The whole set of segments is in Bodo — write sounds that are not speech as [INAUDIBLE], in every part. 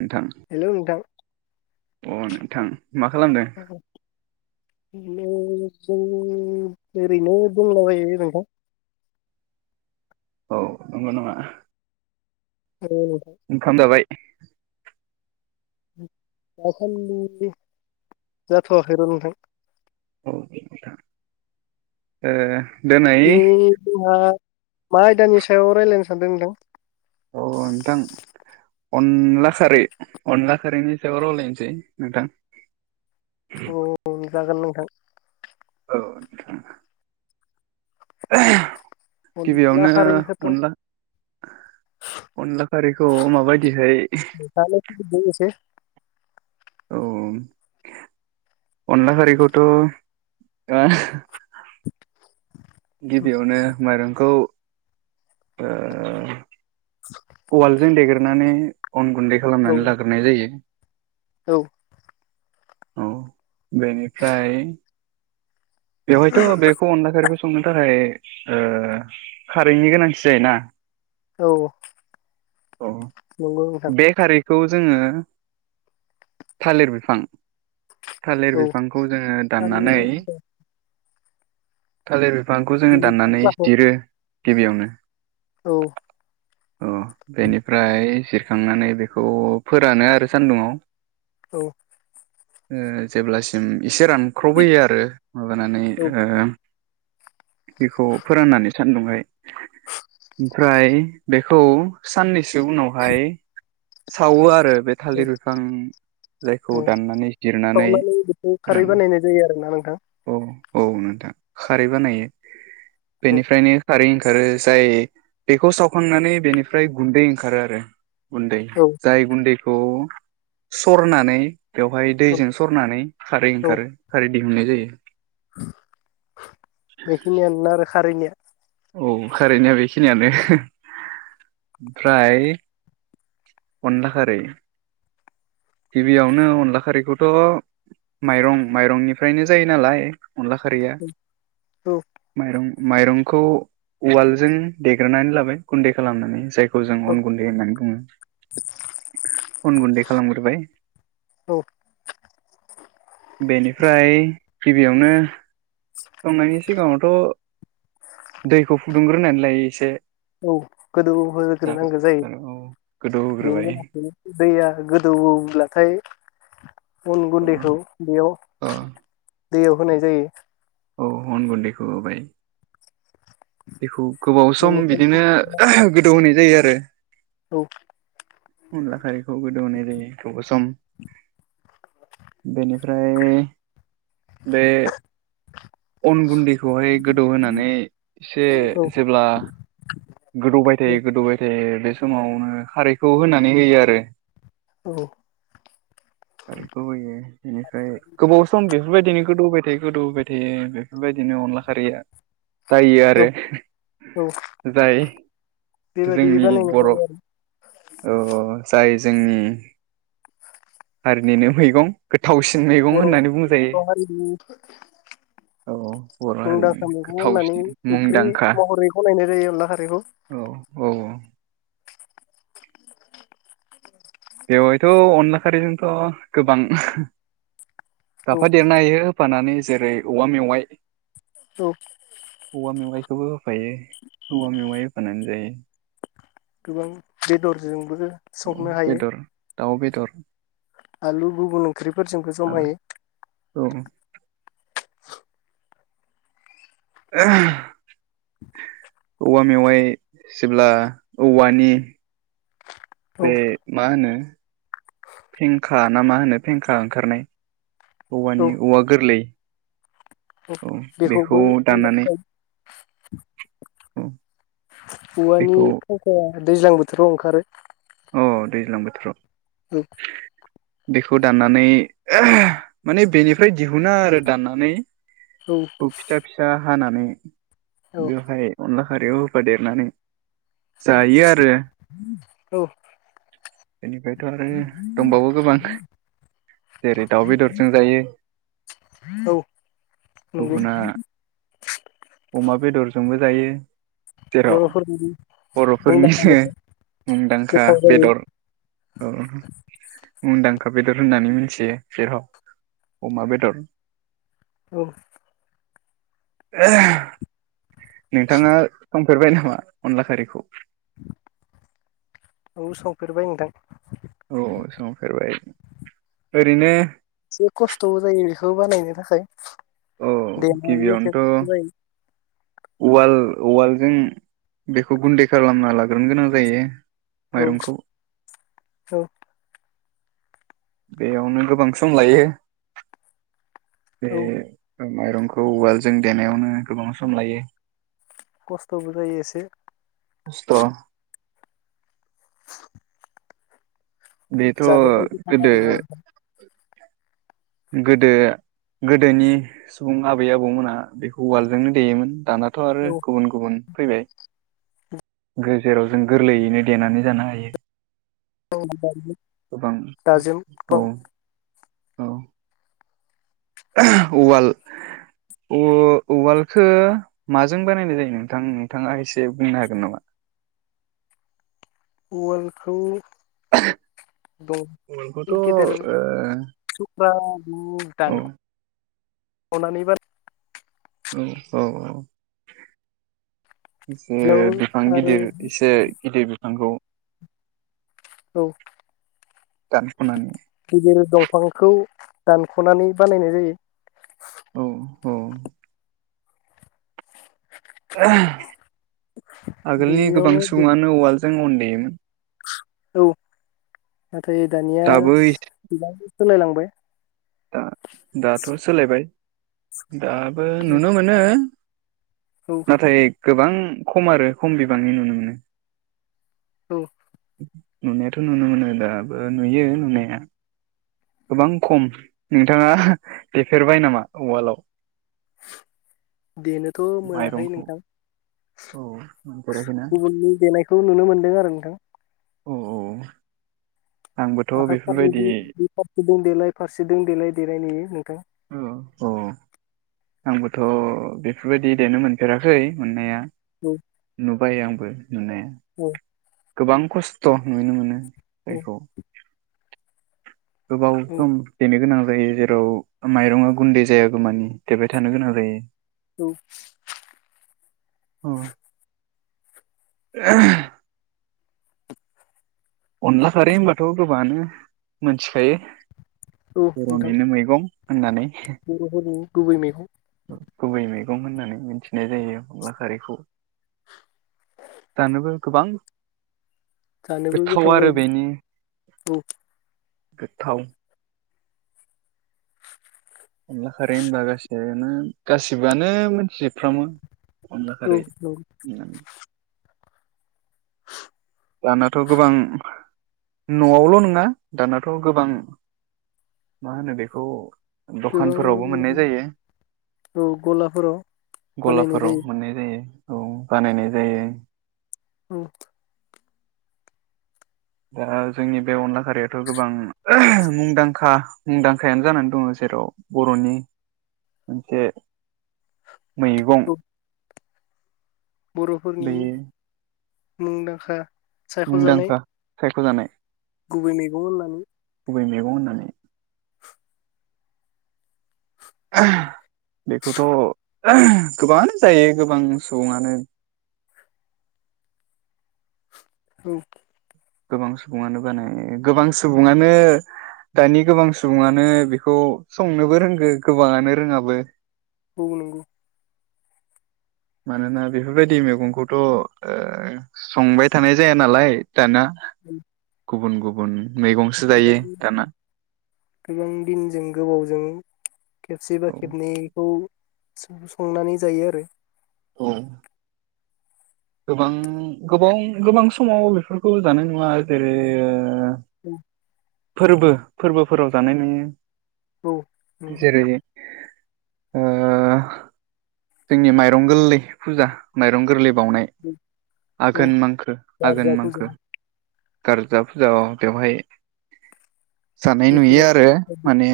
नोंथां हेल' नोंथां अ नोंथां मा खालामदों [UNINTELLIGIBLE] जों ओरैनो दंलाबायो नोंथां औ नंगौ नामा औ ओंखाम जाबाय [UNINTELLIGIBLE] जाथ'आखै र नोंथां औ दिनै जोंहा मा आयदानि सायाव रायज्लायनो सानदों नोंथां औ नोंथां अनला खारै अनला खारैनि सायाव रायलायनोसै नोंथां औ जागोन नोंथां औ [INAUDIBLE] अनला गिबियावनो खारैखौथ' अनला अनला खारिखौ माबायदिहाय जानो लुबैदों एसे औ अनला खारैखौथ' गिबियावनो माइरंखौ ओ उवालजों देगोरनानै गुन्दै औ खालामनानै लाग्रोनाय जायो औ औ बेनिफ्राय बेवहायथ' बेखौ अनला खारैखौ संनो थाखाय ओ खारैनि गोनांथि जायोना औ अ नंगौ नोंथां बेखारैख खौ जोङो थालिर बिफां थालिर औ बिफांखौ जोङो दाननानै थालिर थालिर बिफांखौ जोङो बिनि दाननानै फस्लाखौ जिरो गिबियावनो औ अ बेनिफ्राय ज खांनानै बेखौ फोरानो आरो सान्दुङाव औ ओ जेब्लासिम एसे रानख्र'बहोयो आरो माबानानै औ ओ बेखौ फोराननानै सानन्दुंहाय ओमफ्राय बेखौ साननैसो उनावहाय सावो आरो बे औ थालिर बिफां जायखौ औ दाननानै जिरनानै सावनानै बेखौ खारै रा बानायनाय जायो आरोना नोंथां औ औ नोंथां खारै बानायो औ बेनिफ्रायनो खारै ओं ओंखारो जाय बेखौ सावखांनानै बेनिफ्राय गुन्दै ओंखारो आरो गुन्दै औ जाय गुन्दै खौ सरनानै बेवहाय औ दैजों सरनानै खारै औ ओंखारो खारै होनु जै [UNINTELLIGIBLE] बेखिनियानो आरो खारैनिया औ खारैनाया बेखि नियानो ओमफ्राय अनला खारै गिबियावनो अनला खारैखौथ' माइरं माइरंनिफ्रायनो जायो नालाय अनला खारैया औ माइरं माइरंखौ उवालजों देग्रोनानै लाबाय गुन्दै खालामनानै जाय खौ जों औ अन गुन्दै होननानै बुङो अन गुन्दै खालाम ग्रोबाय औ बेनिफ्राय गिबियावनो संनायनि सिगाङावथ' दैखौ फुदुंग्रोनानै लायो एसे औ गोदौ जारो होग्रोनांगौ जायो जारो औ गोदौ बेनि होग्रोबाय उनाव दैया गोदौ औ अब्लाथाय उन अ गुन्दैखौ बेयाव अ दैयाव होनाय जायो औ अन गुन्दैखौ होबाय बेखौ गोबाव सम बेनिफ्राय बिदिनो गोदौ होनाय जायो आरो औ अनला खारैखौ गोदौ होनाय जायो गोबाव सम बेनि ओमफ्राय बे अन गुन्दैखौहाय गोदौहोनानै एसे औ जेब्ला गोदौबाय औ थायो गोदौबाय थायो बे बे समावनो खारैखौ होनानै होयो आरो औ खारैखौ होयो बेनिफ्राय गोबाव सम बेफोरबायदिनो गोदौबाय बे गोदौहोबाय थायो बेफोरबायदिनो अनला खारैया जायो औ आरो औ जाय बेबायदि जोंनि बानायनाय बर' ओ ओ जायो आरो जाय जोंनि हारिनिनो मैगं गोथावसिन मैगं बर' होननानै बुंजायो बर' हारिनि औ बर' हारिनि मुंदांखा मैगं होननानै गोथावसिन ओंख्रि मुंदांखा महरै गनायनाय जायो अनला खारैखौ औ औ औ बेवहायथ' अनला खारिजोंथ' गोबां औ जाफा देरनो हायो फानानै जेरै औवा मेवाइ औ औवा मेवाइखौबो होफायो औवा मेवाइ होनानै जायो गोबां बेदरजोंबो औ सबनो हायो बेदर दाउ बेदर आलु गुबुन ओंख्रिफोरजोंबो आरो जमायै औ औवा मेवाइ जेब्ला औवानि बे औ मा होनो फेंखा ना मा होनो फेंखा ओंखारनाय औ औवानि औवा गोरलै औ बेखौबो बेखौ दाननानै [INAUDIBLE] औ औवानि बेखौ फखया दैज्लां बोथोराव ओंखारो अ दैज्लां बोथोराव ओ बेखौ दाननानै माने बेनिफ्राय दिहुनो आरो दाननानै औ अ फिथा फिसा हानानै बेवहाय अनला ओरैयाव होफा देरनानै औ बेनिफ्रायथ' आरो दंबावो गोबां जेरै दाउ बेदरजों जायो औ औ नंगौ गुबुना अमा बेदरजोंबो जायो जेराव बर'फोरनि मुंदांखा बर'फोरनिनो मेथाइ मुंदांखा गोथाव जायो बेदर ओ मुंदांखा बेदर होननानै मिथियो जेराव अमा बेदर औ [INAUDIBLE] नोंथाङा खां फेरबाय नामा अनला खारिखौ औ संफेरबाय नोंथां औ संफेरबाय ओरैनो एसे खस्थ' जायो बेखौ बानायनो थाखाय औ देनायनि एसे गिबियावनोथ' खस्थ' जायो उवाल उवालजों बेखौ गुन्दै खालामना लाग्रोनो गोनां जायो औ माइरंखौ औ बेयावनो गोबां सम लायो बे औ माइरंखौ उवालजों देनायावनो गोबां सम लायो खस्थ'बो जायो एसे खस्थ' बेथ' जानो बायदि गोदो आरोना गोदो गोदोनि सुबुं आबै आबौमोना बेखौ उवालजोंनो देयोमोन दानाथ' आरो औ गुबुन गुबुन फैबाय गेजेराव जों गोरलैयैनो देनानै जानो हायो गोबां औ [UNINTELLIGIBLE] औ उवाल ओ उवालखौ माजों बानायनाय जायो नोंथां नोंथाङा एसे बुंनो हागोन नामा उवालखौ उवालखौथ' दंफांनि ओ गिदिर थुख्रा औ दान खनानै [UNINTELLIGIBLE] औ औ औ एसे बेयाव बिफां आरो गिदिर एसे गिदिर बिफां नंगौ औ दानख'नानै बिदिनो दं फांखौ दानख'नानै बानायनाय जायो औ औ [INAUDIBLE] आगोलनि गोबां बेयावनो सुबङानो उवाल जों अन देयोमोन औ नाथाय दानिया दाबो गोबां सोलायलांबाय दा दाथ' सोलायबाय दाबो नुनो मोनो औ नाथाय गोबां खम आरो खम बिबांनि नुनो मोनो औ नुनायाथ' नुनो मोनो दाबो नुयो नुनाया गोबां खम नोंथाङा देफेरबाय नामा उवालाव देनोथ' मोनाखै माइरंखौ नोंथां औ मोनफेराखैना गुबुननि देनायखौ नुनो मोन दों आरो नोंथां औ औ आंबोथ' आखाइ फारनै बेफोरबायदि जों देलाय आखाइ फारसेजोंं देलाय देनाय नुयो नोंथां औ औ आंबोथ' बेफोरबायदि देनो मोनफेराखै मोननाया औ नुबाय आंखौ नुनाया औ गोबां खस्थ' नुनो मोनो औ बेखौ गोबाव सम देनो गोनां जायो जेराव माइरंआ गुन्दै जायागौ मानि देरबाय थानो गोनां जायो औ औ [INAUDIBLE] अनला खारै होनबाथ' गोबाङानो मोनथिखायो औ नोंथां बर'निनो मैगं होननानै बर'फोरनि गुबै मैगं गुबै मैगं होननानै मिथिनाय जायो अनला खारिखौ जानोबो गोबां जानोबो गोथाव आरो बेनि जायो औ गोथाव अनला खारै होनबा गाससिनो गासिबो आनो मोनथिजोबफ्रामो अनला औ खारै नंगौ दानाथ' गोबां न'आवल' नङा दानाथ' गोबां मा होनो बेखौ दखानफोरावबो मोननाय गोबां जायो औ गलाफोराव बानायनाय गलाफोराव जायो मोननाय जायो औ बानायनाय जायो उम दा जोंनि बे अनला खारियाथ' गोबां मुंदांखा मुंदांखायानो जानानै दङ जेराव बर'नि मोनसे मैगं औ बर'फोरनि बेयो मुंदांखा सायख'जानाय मुंदांखा साय ख'जानाय गुबै मैगं होननानै गुबै मैगं होननानै बेखौथ' गोबाङानो जायो गोबां सुबुङानो औ गोबां सुबुङानो बानाय गोबां सुबुङानो दानि गोबां सुबुङानो बेखौ संनोबो रोंगो गोबाङानो रोङाबो औ नंगौ मानोना बेफोरबायदि मैगंखौथ' ओ संबाय थानाय जाया नालाय दाना उम गुबुन गुबुन मैगंसो जायो गोबां दाना गोबां दिनजों गोबावजों खेबसे बा औ खेबनैखौ संनानै जायो आरो उम गोबां गोबां गोबां समाव बेफोरखौ जानाय नुवा जेरै औ फोरबो फोरबोफोराव जानाय नुयो औ जेरै ओ जोंनि माइरं गोरलै फुजा माइरं गोरलै बावनाय औ आघोन मांखो आघोन गारजाखौ मांखो जाया गारजा फुजा अ बेवहाय जानाय बेफोरो नुयो आरो माने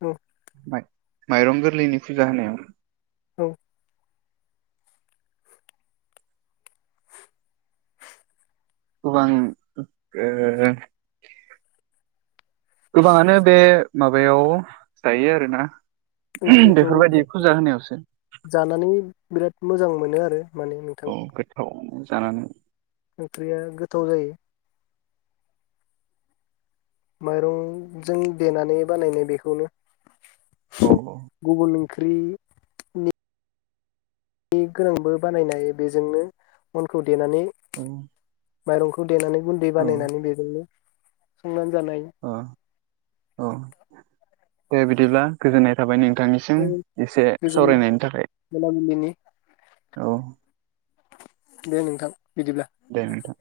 औ माइरं गोरलैनि फुजा होनायाव औ गोबां गोबाङानो बे माबायाव जायो आरोना ओंख्रिखौ बेफोरबायदि फुजा होनायावसो जानानै बिराद मोजां मोनो आरो माने नोंथां औ गोथावानो जानानै ओंख्रिया गोथाव जायो माइरंजों देनानै बानायनाय बेखौनो औ गुगुनि ओंख्रि बे गोनांबो बानायनाय बेजोंनो अनखौ देनानै औ माइरंखौ देनानै गुन्दै औ बानायनानै बेजोंनो संनानै जानाय औ औ दे बिदिब्ला गोजोननाय थाबाय नोंथां नोंथांनिसिम एसे गोजोन सावरायनायनि थाखाय मोनाबिलिनि औ दे नोंथां बिदिब्ला दे नोंथां